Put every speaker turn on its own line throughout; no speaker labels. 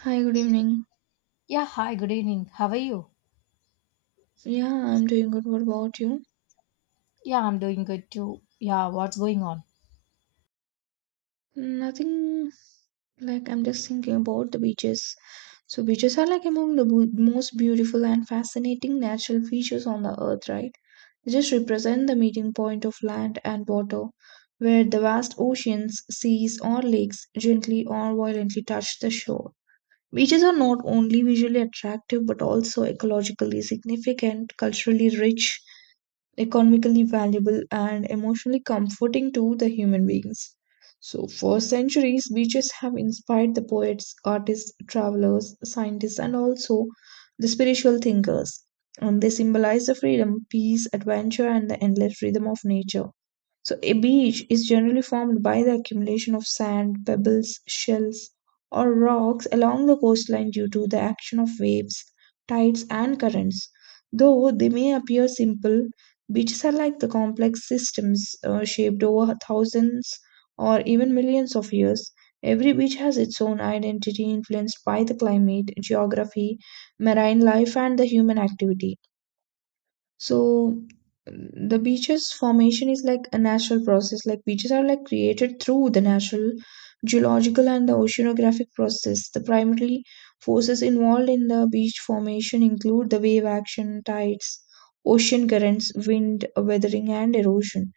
Hi, good evening.
Yeah, hi, good evening. How are you?
Yeah, I'm doing good. What about you?
Yeah, I'm doing good too. Yeah, what's going on?
Nothing like I'm just thinking about the beaches. So, beaches are like among the most beautiful and fascinating natural features on the earth, right? They just represent the meeting point of land and water, where the vast oceans, seas, or lakes gently or violently touch the shore. Beaches are not only visually attractive but also ecologically significant, culturally rich, economically valuable, and emotionally comforting to the human beings. So, for centuries, beaches have inspired the poets, artists, travelers, scientists, and also the spiritual thinkers. And they symbolize the freedom, peace, adventure, and the endless rhythm of nature. So, a beach is generally formed by the accumulation of sand, pebbles, shells, or rocks along the coastline due to the action of waves, tides, and currents. Though they may appear simple, beaches are like the complex systems shaped over thousands or even millions of years. Every beach has its own identity influenced by the climate, geography, marine life, and the human activity. So the beaches formation is like a natural process. Like beaches are like created through the natural geological and the oceanographic process. The primary forces involved in the beach formation include the wave action, tides, ocean currents, wind, weathering, and erosion.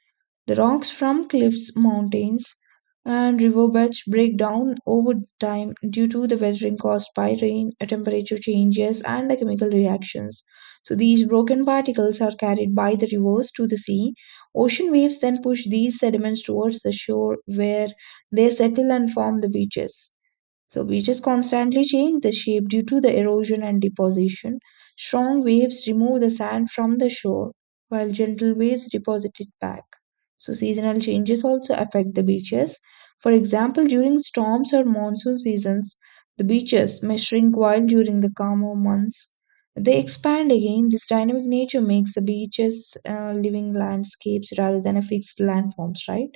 The rocks from cliffs, mountains, and riverbeds break down over time due to the weathering caused by rain, temperature changes, and the chemical reactions. So, these broken particles are carried by the rivers to the sea. Ocean waves then push these sediments towards the shore where they settle and form the beaches. So beaches constantly change the shape due to the erosion and deposition. Strong waves remove the sand from the shore, while gentle waves deposit it back. So seasonal changes also affect the beaches. For example, during storms or monsoon seasons, the beaches may shrink while during the calmer months. They expand again. This dynamic nature makes the beaches living landscapes rather than a fixed landforms, right?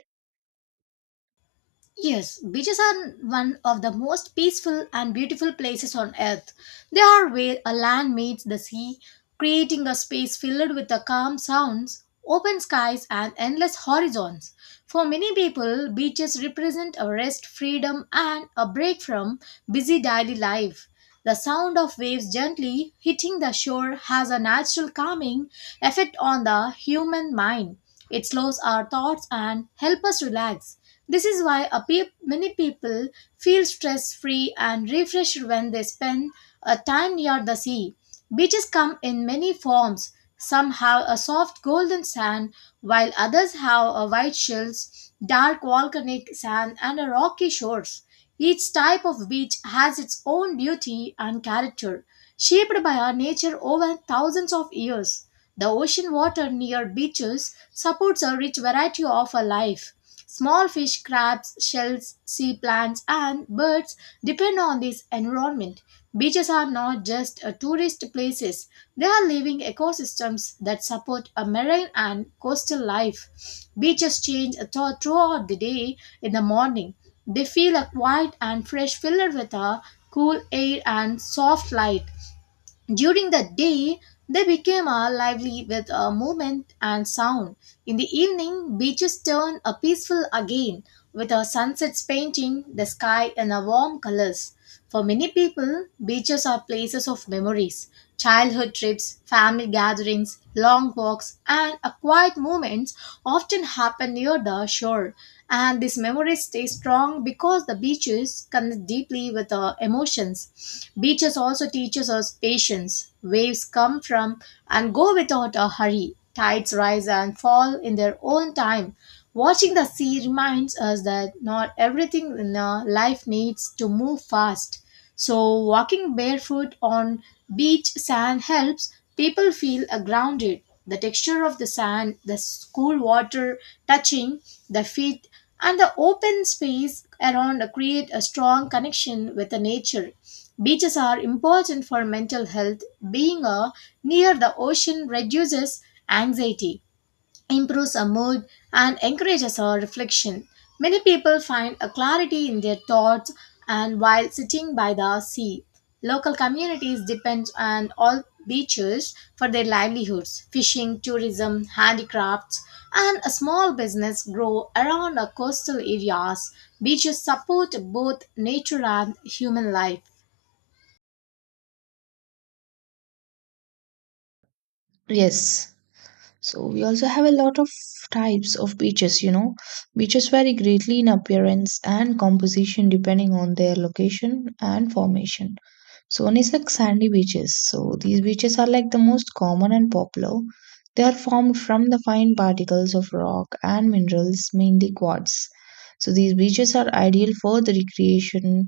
Yes, beaches are one of the most peaceful and beautiful places on earth. They are where a land meets the sea, creating a space filled with the calm sounds, open skies, and endless horizons. For many people, beaches represent a rest, freedom, and a break from busy daily life. The sound of waves gently hitting the shore has a natural calming effect on the human mind. It slows our thoughts and helps us relax. This is why a peop many people feel stress free and refreshed when they spend a time near the sea. Beaches come in many forms. Some have a soft golden sand, while others have a white shells, dark volcanic sand, and a rocky shores. Each type of beach has its own beauty and character, shaped by our nature over thousands of years. The ocean water near beaches supports a rich variety of a life. Small fish, crabs, shells, sea plants, and birds depend on this environment. Beaches are not just tourist places, they are living ecosystems that support a marine and coastal life. Beaches change throughout the day in the morning. They feel a quiet and fresh, filled with a cool air and soft light. During the day, they became lively with movement and sound. In the evening, beaches turn a peaceful again with our sunsets painting the sky in a warm colors. For many people, beaches are places of memories, childhood trips, family gatherings, long walks, and a quiet moments often happen near the shore, and these memories stay strong because the beaches connect deeply with our emotions. Beaches also teaches us patience. Waves come from and go without a hurry. Tides rise and fall in their own time. Watching the sea reminds us that not everything in our life needs to move fast. So, walking barefoot on beach sand helps people feel grounded. The texture of the sand, the cool water touching the feet, and the open space around create a strong connection with the nature. Beaches are important for mental health. Being near the ocean reduces anxiety, improves our mood, and encourages our reflection. Many people find a clarity in their thoughts and while sitting by the sea. Local communities depend on all beaches for their livelihoods. Fishing, tourism, handicrafts, and a small business grow around our coastal areas. Beaches support both nature and human life.
Yes. So we also have a lot of types of beaches, you know. Beaches vary greatly in appearance and composition depending on their location and formation. So one is like sandy beaches. So these beaches are like the most common and popular. They are formed from the fine particles of rock and minerals, mainly quartz. So these beaches are ideal for the recreation,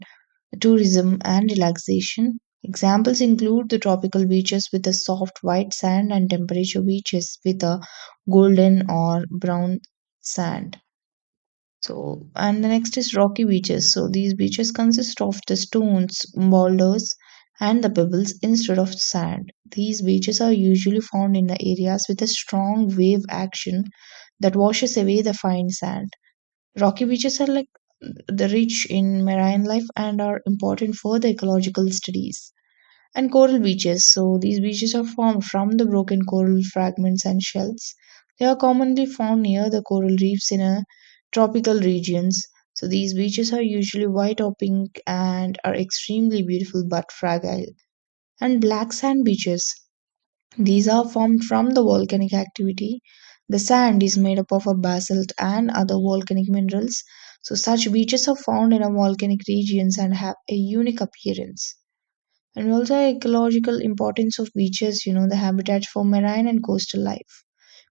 tourism, and relaxation. Examples include the tropical beaches with the soft white sand and temperature beaches with a golden or brown sand. So, and the next is rocky beaches. So, these beaches consist of the stones, boulders, and the pebbles instead of sand. These beaches are usually found in the areas with a strong wave action that washes away the fine sand. Rocky beaches are like the rich in marine life and are important for the ecological studies. And coral beaches. So these beaches are formed from the broken coral fragments and shells. They are commonly found near the coral reefs in tropical regions. So these beaches are usually white or pink and are extremely beautiful but fragile. And black sand beaches. These are formed from the volcanic activity. The sand is made up of a basalt and other volcanic minerals. So such beaches are found in a volcanic regions and have a unique appearance. And also ecological importance of beaches, you know, the habitats for marine and coastal life.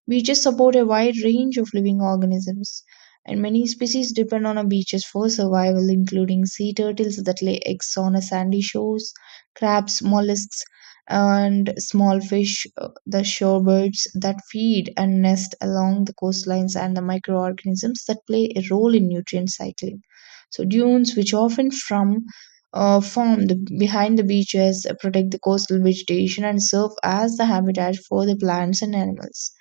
Beaches support a wide range of living organisms, and many species depend on our beaches for survival, including sea turtles that lay eggs on our sandy shores, crabs, mollusks, and small fish, the shorebirds that feed and nest along the coastlines, and the microorganisms that play a role in nutrient cycling. So, dunes, which often from formed behind the beaches, protect the coastal vegetation and serve as the habitat for the plants and animals,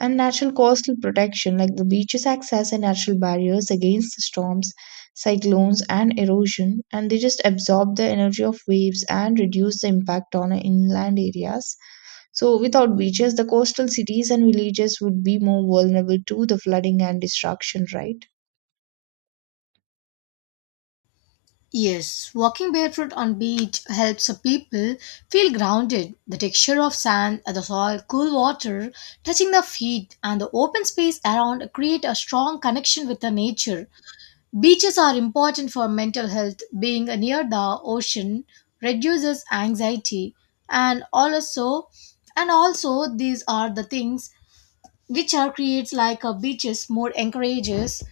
and natural coastal protection like the beaches acts as a natural barriers against storms, cyclones and erosion, and they just absorb the energy of waves and reduce the impact on inland areas. So without beaches the coastal cities and villages would be more vulnerable to the flooding and destruction, right?
Yes, walking barefoot on beach helps people feel grounded. The texture of sand, the soil, cool water touching the feet, and the open space around create a strong connection with the nature. Beaches are important for mental health. Being near the ocean reduces anxiety, and also, and also these are the things which are creates like a beaches more encourages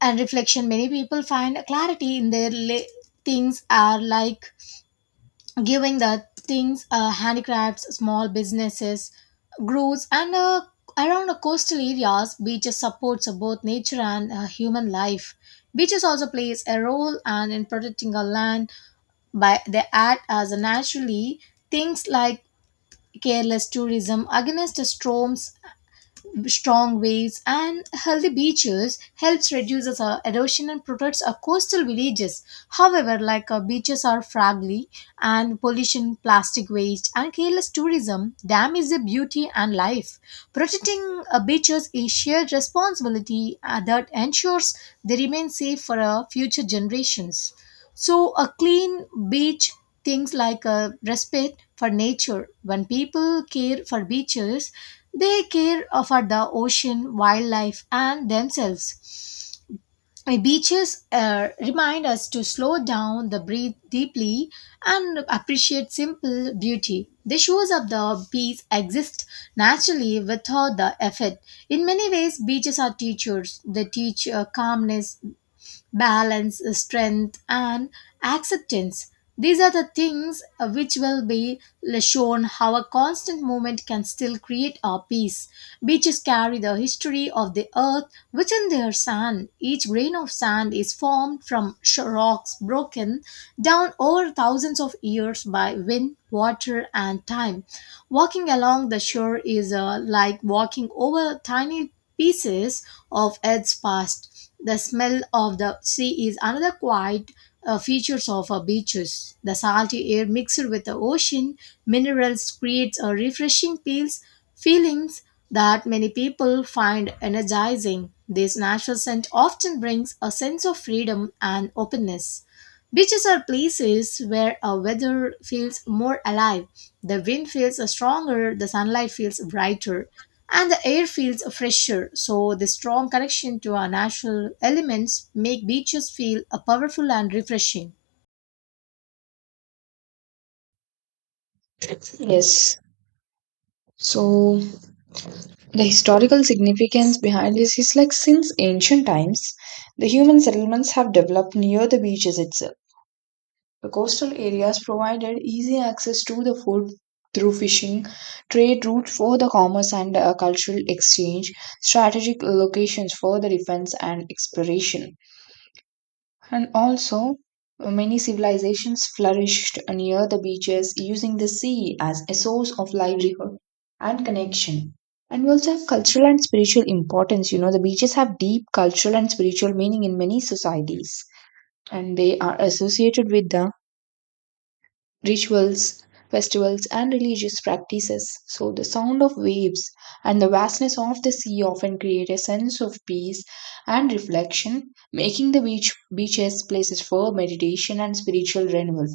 and reflection. Many people find clarity in their things are like giving the things, handicrafts, small businesses grows and around the coastal areas. Beaches supports both nature and human life. Beaches also plays a role and in protecting our land by they act as a naturally things like careless tourism against the storms, strong waves, and healthy beaches helps reduces erosion and protects our coastal villages. However, beaches are fragile, and pollution, plastic waste, and careless tourism damage the beauty and life. Protecting beaches is shared responsibility that ensures they remain safe for future generations. So, a clean beach things like a respect for nature. When people care for beaches, they care for the ocean, wildlife, and themselves. Beaches remind us to slow down, the breathe deeply, and appreciate simple beauty. They shows up the peace exist naturally without the effort. In many ways, beaches are teachers. They teach calmness, balance, strength, and acceptance. These are the things, which will be shown how a constant movement can still create our peace. Beaches carry the history of the earth within their sand. Each grain of sand is formed from rocks broken down over thousands of years by wind, water, and time. Walking along the shore is like walking over tiny pieces of Earth's past. The smell of the sea is another quiet features of our beaches. The salty air mixed with the ocean minerals creates a refreshing feelings that many people find energizing. This natural scent often brings a sense of freedom and openness. Beaches are places where a weather feels more alive. The wind feels stronger, the sunlight feels brighter, and the air feels fresher. So, the strong connection to our natural elements make beaches feel powerful and refreshing.
Yes. So the historical significance behind this is like since ancient times, the human settlements have developed near the beaches itself. The coastal areas provided easy access to the food through fishing, trade routes for the commerce and cultural exchange, strategic locations for the defense and exploration. And also, many civilizations flourished near the beaches, using the sea as a source of livelihood and connection. And we also have cultural and spiritual importance. You know, the beaches have deep cultural and spiritual meaning in many societies, and they are associated with the rituals, festivals, and religious practices. So, the sound of waves and the vastness of the sea often create a sense of peace and reflection, making the beaches places for meditation and spiritual renewal.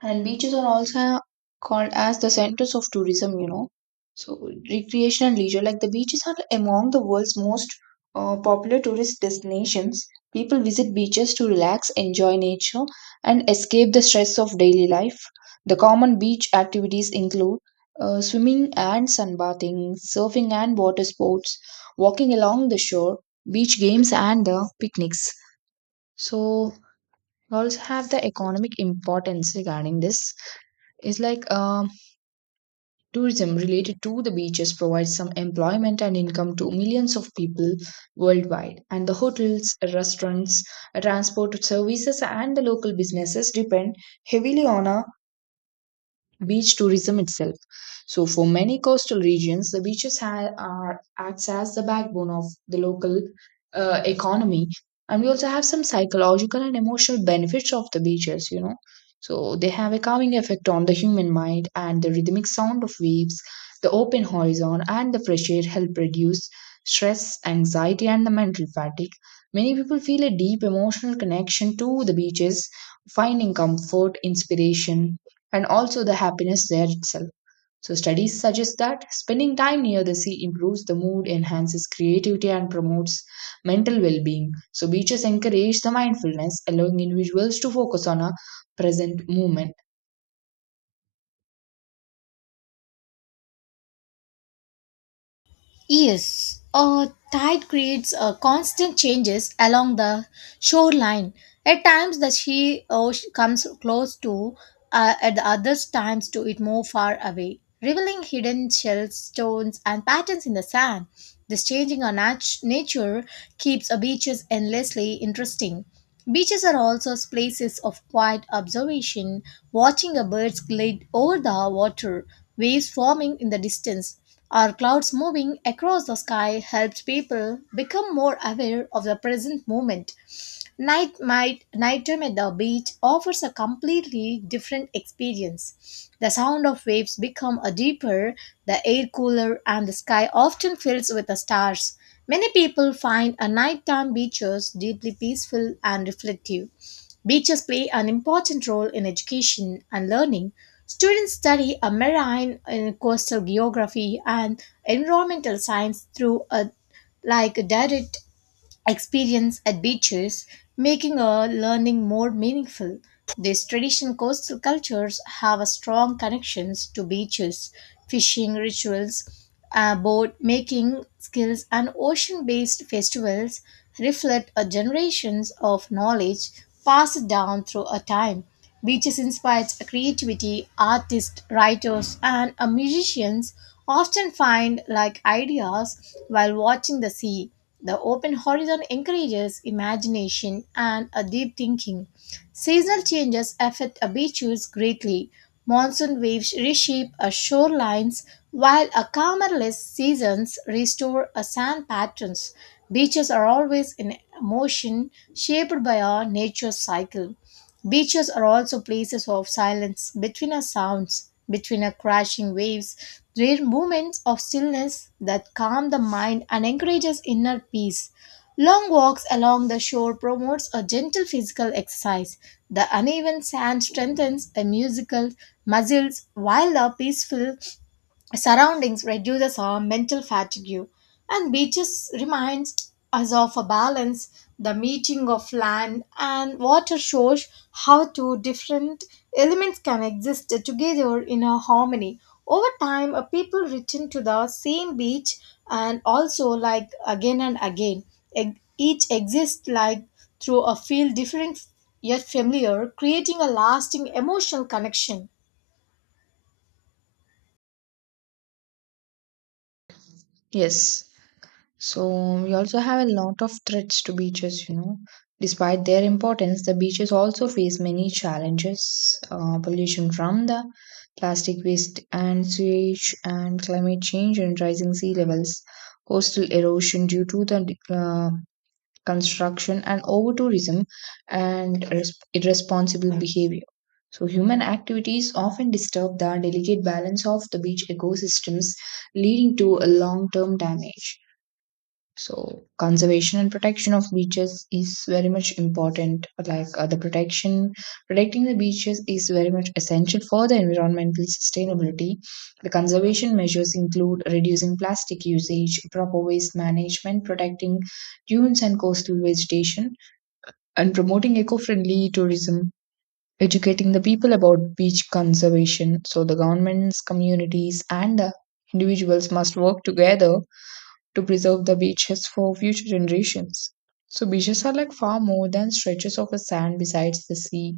And beaches are also called as the centers of tourism, you know. So, recreation and leisure, like the beaches are among the world's most popular tourist destinations. People visit beaches to relax, enjoy nature, and escape the stress of daily life. The common beach activities include swimming and sunbathing, surfing and water sports, walking along the shore, beach games, and the picnics. So, we also have the economic importance regarding this is like tourism related to the beaches provides some employment and income to millions of people worldwide, and the hotels, restaurants, transport services and the local businesses depend heavily on a beach tourism itself. So, for many coastal regions, the beaches are acts as the backbone of the local economy, and we also have some psychological and emotional benefits of the beaches. You know, so they have a calming effect on the human mind, and the rhythmic sound of waves, the open horizon, and the fresh air help reduce stress, anxiety, and the mental fatigue. Many people feel a deep emotional connection to the beaches, finding comfort, inspiration, and also the happiness there itself. So, studies suggest that spending time near the sea improves the mood, enhances creativity, and promotes mental well being. So, beaches encourage the mindfulness, allowing individuals to focus on a present moment.
Yes, a tide creates constant changes along the shoreline. At times, the sea comes close to, at the other times, to it move far away, revealing hidden shells, stones, and patterns in the sand. This changing of nature keeps beaches endlessly interesting. Beaches are also places of quiet observation, watching a birds glide over the water, waves forming in the distance. Our clouds moving across the sky helps people become more aware of the present moment. Nighttime at the beach offers a completely different experience. The sound of waves become a deeper, the air cooler, and the sky often fills with the stars. Many people find a nighttime beaches deeply peaceful and reflective. Beaches play an important role in education and learning. Students study a marine and coastal geography and environmental science through a like direct experience at beaches, making a learning more meaningful. These traditional coastal cultures have a strong connections to beaches, fishing rituals, boat making skills, and ocean-based festivals reflect a generations of knowledge passed down through a time. Beaches inspires creativity. Artists, writers, and musicians often find like ideas while watching the sea. The open horizon encourages imagination and a deep thinking. Seasonal changes affect a beaches greatly. Monsoon waves reshape a shorelines, while a calmer less seasons restore a sand patterns. Beaches are always in motion, shaped by our nature's cycle. Beaches are also places of silence between our sounds, between our crashing waves. They're moments of stillness that calm the mind and encourages inner peace. Long walks along the shore promotes a gentle physical exercise. The uneven sand strengthens a musical muscles, while the peaceful surroundings reduces our mental fatigue. And beaches reminds us of a balance. The meeting of land and water shows how two different elements can exist together in a harmony. Over time, a people return to the same beach and also like again and again. Each exists like through a feel different yet familiar, creating a lasting emotional connection.
Yes. So we also have a lot of threats to beaches, you know. Despite their importance, the beaches also face many challenges, pollution from the plastic waste and sewage, and climate change and rising sea levels, coastal erosion due to the construction and over-tourism, and irresponsible behavior. So human activities often disturb the delicate balance of the beach ecosystems, leading to a long-term damage. So conservation and protection of beaches is very much important. Like protecting the beaches is very much essential for the environmental sustainability. The conservation measures include reducing plastic usage, proper waste management, protecting dunes and coastal vegetation, and promoting eco-friendly tourism. Educating the people about beach conservation. So the governments, communities, and the individuals must work together to preserve the beaches for future generations. So, beaches are like far more than stretches of a sand beside the sea.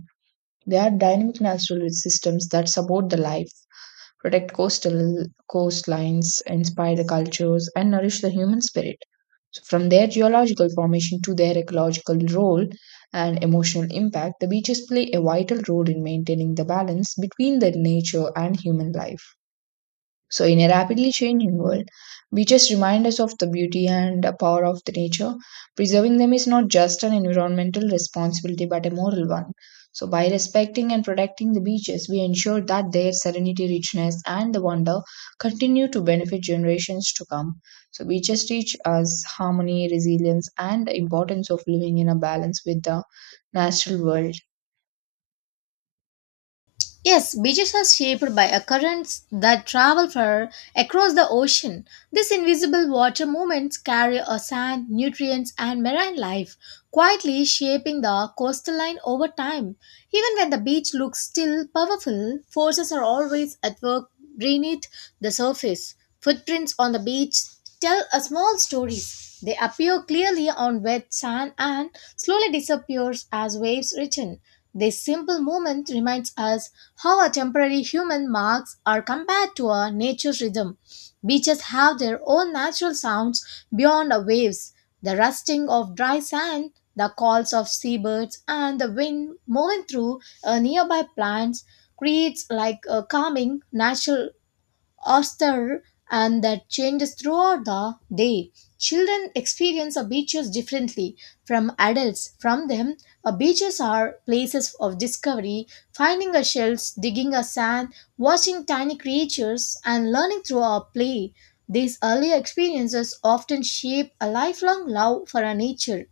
They are dynamic natural systems that support the life, protect coastal coastlines, inspire the cultures, and nourish the human spirit. So from their geological formation to their ecological role and emotional impact, the beaches play a vital role in maintaining the balance between the nature and human life. So, in a rapidly changing world, beaches remind us of the beauty and the power of the nature. Preserving them is not just an environmental responsibility but a moral one. So, by respecting and protecting the beaches, we ensure that their serenity, richness, and the wonder continue to benefit generations to come. So, beaches teach us harmony, resilience, and the importance of living in a balance with the natural world.
Yes, beaches are shaped by a currents that travel far across the ocean. These invisible water movements carry a sand, nutrients, and marine life, quietly shaping the coastal line over time. Even when the beach looks still powerful, forces are always at work beneath the surface. Footprints on the beach tell a small story. They appear clearly on wet sand and slowly disappears as waves return. This simple movement reminds us how our temporary human marks are compared to our nature's rhythm. Beaches have their own natural sounds beyond our waves, the rusting of dry sand, the calls of seabirds, and the wind moving through nearby plants creates like a calming natural austere and that changes throughout the day. Children experience a beaches differently from adults. From them, a beaches are places of discovery, finding a shells, digging a sand, watching tiny creatures, and learning through our play. These early experiences often shape a lifelong love for our nature.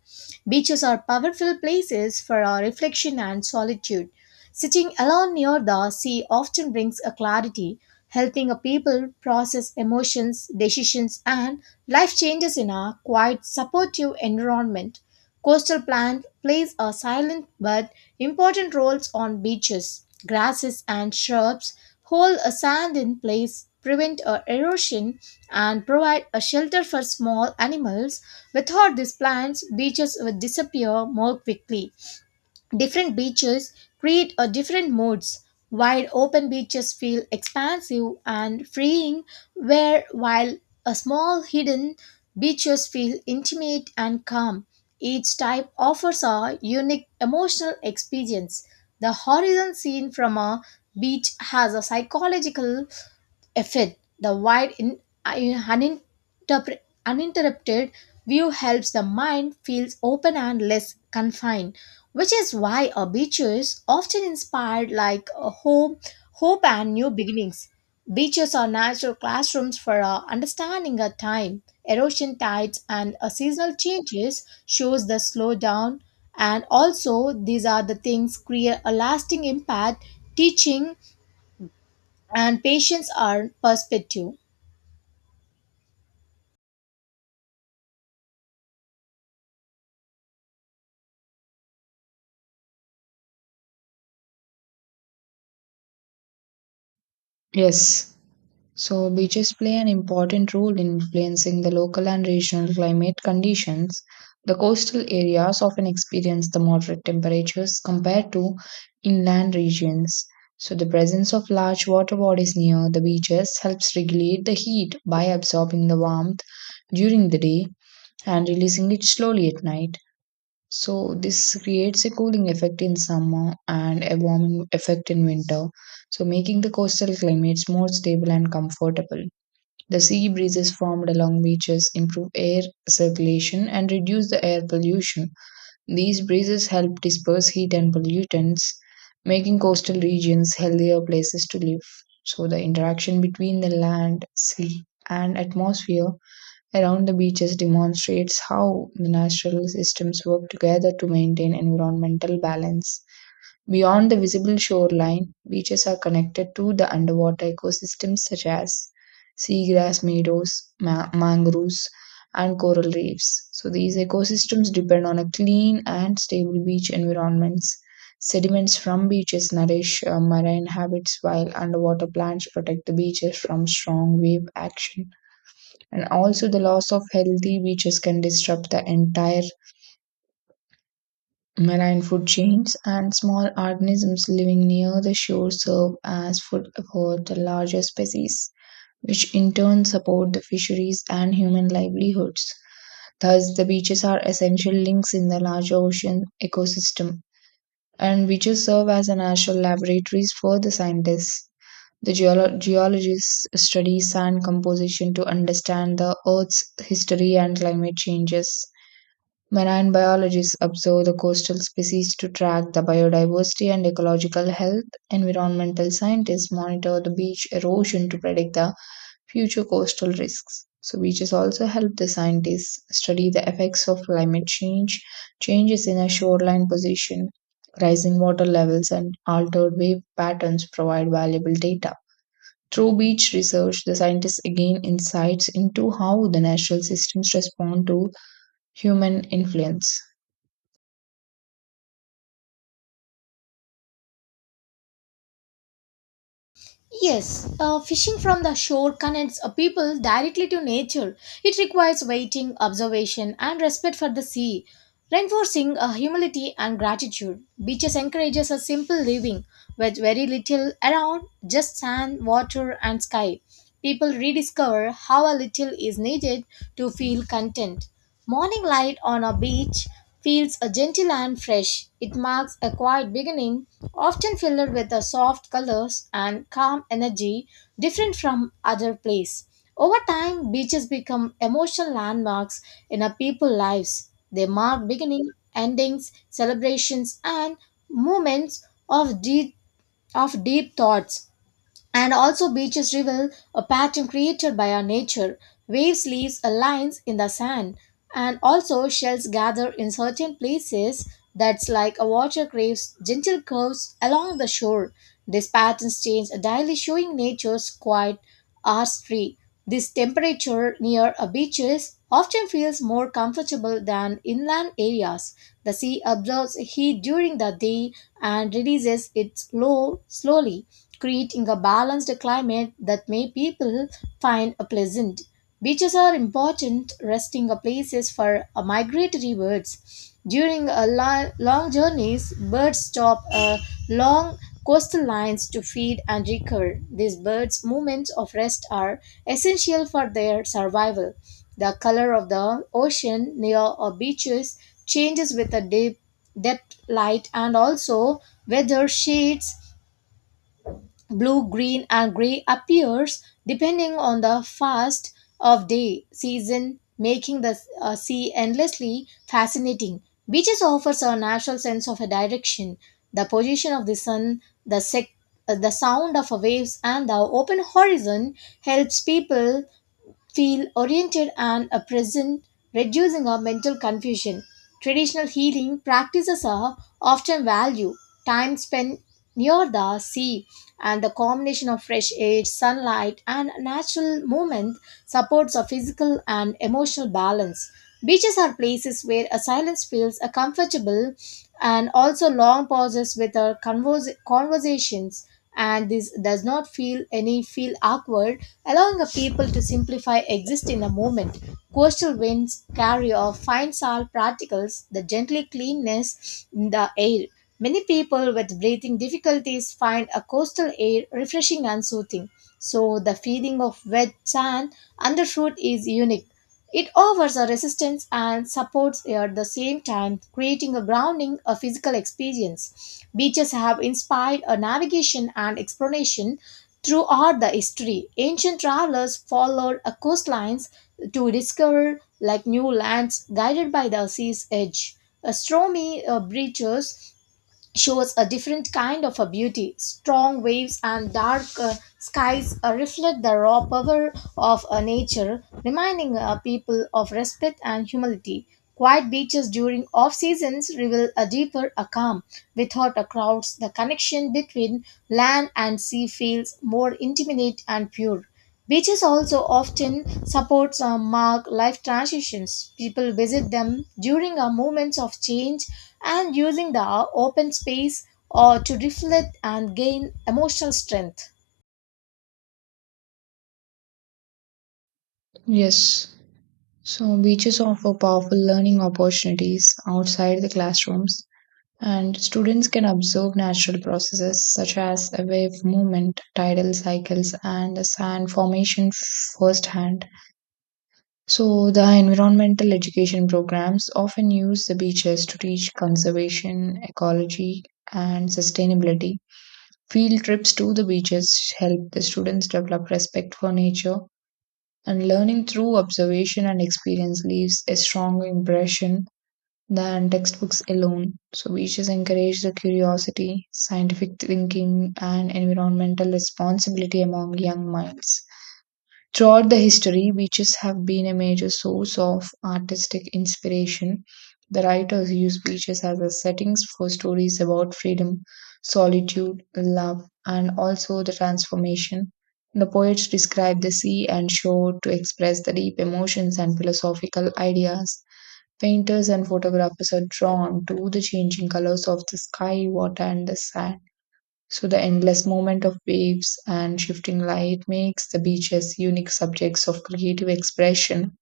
Beaches are powerful places for our reflection and solitude. Sitting alone near the sea often brings a clarity, helping a people process emotions, decisions, and life changes in a quiet, supportive environment. Coastal plant plays a silent but important roles on beaches. Grasses and shrubs hold a sand in place, prevent a erosion, and provide a shelter for small animals. Without these plants, beaches would disappear more quickly. Different beaches create a different moods. Wide open beaches feel expansive and freeing, where while a small hidden beaches feel intimate and calm. Each type offers a unique emotional experience. The horizon seen from a beach has a psychological effect. The wide, in, uninterpre- uninterrupted view helps the mind feels open and less confined, which is why a beaches often inspired like a home, hope, and new beginnings. Beaches are natural classrooms for understanding a time. Erosion, tides, and seasonal changes shows the slowdown, and also these are the things create a lasting impact. Teaching and patience are perspective.
Yes. So beaches play an important role in influencing the local and regional climate conditions. The coastal areas often experience the moderate temperatures compared to inland regions. So the presence of large water bodies near the beaches helps regulate the heat by absorbing the warmth during the day and releasing it slowly at night. So this creates a cooling effect in summer and a warming effect in winter, so making the coastal climates more stable and comfortable. The sea breezes formed along beaches improve air circulation and reduce the air pollution. These breezes help disperse heat and pollutants, making coastal regions healthier places to live. So the interaction between the land, sea, and atmosphere around the beaches demonstrates how the natural systems work together to maintain environmental balance. Beyond the visible shoreline, beaches are connected to the underwater ecosystems such as seagrass meadows, mangroves, and coral reefs. So, these ecosystems depend on a clean and stable beach environments. Sediments from beaches nourish marine habits, while underwater plants protect the beaches from strong wave action. And also, the loss of healthy beaches can disrupt the entire marine food chains, and small organisms living near the shore serve as food for the larger species, which in turn support the fisheries and human livelihoods. Thus, the beaches are essential links in the larger ocean ecosystem, and beaches serve as a natural laboratories for the scientists. The geologists study sand composition to understand the Earth's history and climate changes. Marine biologists observe the coastal species to track the biodiversity and ecological health. Environmental scientists monitor the beach erosion to predict the future coastal risks. So, beaches also help the scientists study the effects of climate change, changes in a shoreline position, rising water levels, and altered wave patterns provide valuable data. Through beach research, the scientists gain insights into how the natural systems respond to human influence.
Yes, fishing from the shore connects a people directly to nature. It requires waiting, observation, and respect for the sea, reinforcing a humility and gratitude. Beaches encourages a simple living with very little around, just sand, water, and sky. People rediscover how a little is needed to feel content. Morning light on a beach feels a gentle and fresh. It marks a quiet beginning, often filled with a soft colors and calm energy different from other place. Over time, beaches become emotional landmarks in a people's lives. They mark beginning, endings, celebrations, and moments of deep thoughts and also beaches reveal a pattern created by our nature. Waves leaves a lines in the sand, and also shells gather in certain places that's like a water craves gentle curves along the shore. These patterns change daily, showing nature's quiet artistry. This temperature near a beaches often feels more comfortable than inland areas. The sea absorbs heat during the day and releases it slowly, creating a balanced climate that may people find a pleasant. Beaches are important resting places for migratory birds. During a long journeys, birds stop long coastal lines to feed and recur. These birds' moments of rest are essential for their survival. The color of the ocean near our beaches changes with the depth light, and also weather shades. Blue, green, and gray appears depending on the fast of day season, making the sea endlessly fascinating. Beaches offers a natural sense of a direction, the position of the sun, the sound of waves, and the open horizon helps people feel oriented and present, reducing our mental confusion. Traditional healing practices are often value time spent near the sea, and the combination of fresh air, sunlight, and natural movement supports a physical and emotional balance. Beaches are places where a silence feels a comfortable and also long pauses with our conversations, and this does not feel any feel awkward, allowing a people to simplify exist in the moment. Coastal winds carry off fine salt particles that gently cleanness in the air. Many people with breathing difficulties find a coastal air refreshing and soothing. So the feeling of wet sand underfoot is unique. It offers a resistance and supports at the same time, creating a grounding, a physical experience. Beaches have inspired a navigation and exploration throughout the history. Ancient travelers followed a coastlines to discover like new lands guided by the sea's edge. A stormy breaches shows a different kind of a beauty. Strong waves and dark skies reflect the raw power of nature, reminding people of respect and humility. Quiet beaches during off seasons reveal a deeper a calm. Without a crowds, the connection between land and sea feels more intimate and pure. Beaches also often support mark life transitions. People visit them during moments of change and using the open space or to reflect and gain emotional strength.
Yes. So beaches offer powerful learning opportunities outside the classrooms, and students can observe natural processes such as a wave movement, tidal cycles and the sand formation firsthand. So the environmental education programs often use the beaches to teach conservation, ecology and sustainability. Field trips to the beaches help the students develop respect for nature, and learning through observation and experience leaves a stronger impression than textbooks alone. So, we beaches encourage the curiosity, scientific thinking, and environmental responsibility among young minds. Throughout the history, beaches have been a major source of artistic inspiration. The writers used beaches as a settings for stories about freedom, solitude, love, and also the transformation. The poets describe the sea and shore to express the deep emotions and philosophical ideas. Painters and photographers are drawn to the changing colors of the sky, water, and the sand. So the endless movement of waves and shifting light makes the beaches unique subjects of creative expression.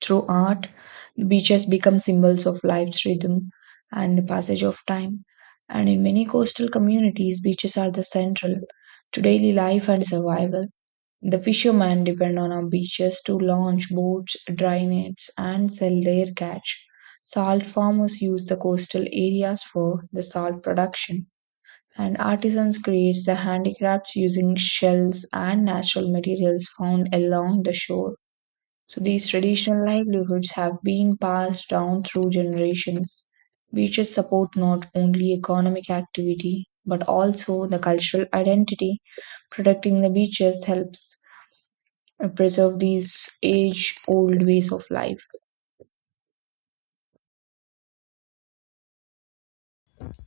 Through art, the beaches become symbols of life's rhythm and the passage of time. And in many coastal communities, beaches are the central to daily life and survival. The fishermen depend on our beaches to launch boats, dry nets, and sell their catch. Salt farmers use the coastal areas for the salt production, and artisans create the handicrafts using shells and natural materials found along the shore. So these traditional livelihoods have been passed down through generations. Beaches support not only economic activity but also the cultural identity. Protecting the beaches helps preserve these age old ways of life.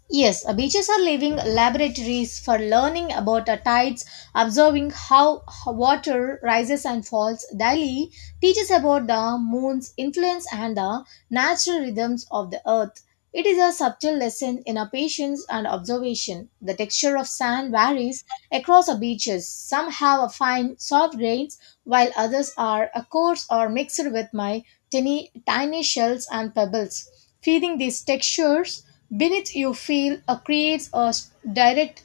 Yes, beaches are living laboratories for learning about the tides, observing how water rises and falls daily, teaches about the moon's influence and the natural rhythms of the earth. It is a subtle lesson in our patience and observation. The texture of sand varies across the beaches. Some have a fine, soft grains, while others are a coarse or mixed with my tiny, tiny shells and pebbles. Feeling these textures beneath you feel creates a direct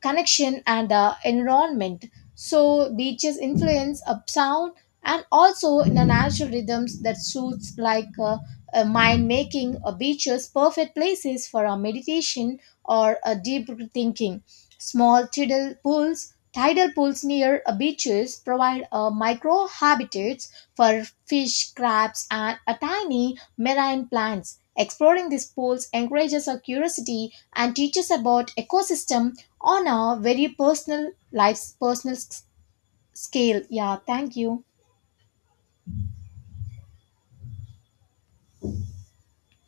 connection and environment. So beaches influence a sound and also in the natural rhythms that suits like mind, making a beaches perfect places for a meditation or a deep thinking. Small tidal pools near beaches provide micro habitats for fish, crabs, and tiny marine plants. Exploring these pools encourages our curiosity and teaches about ecosystem on a very personal life's personal scale. Yeah, thank you.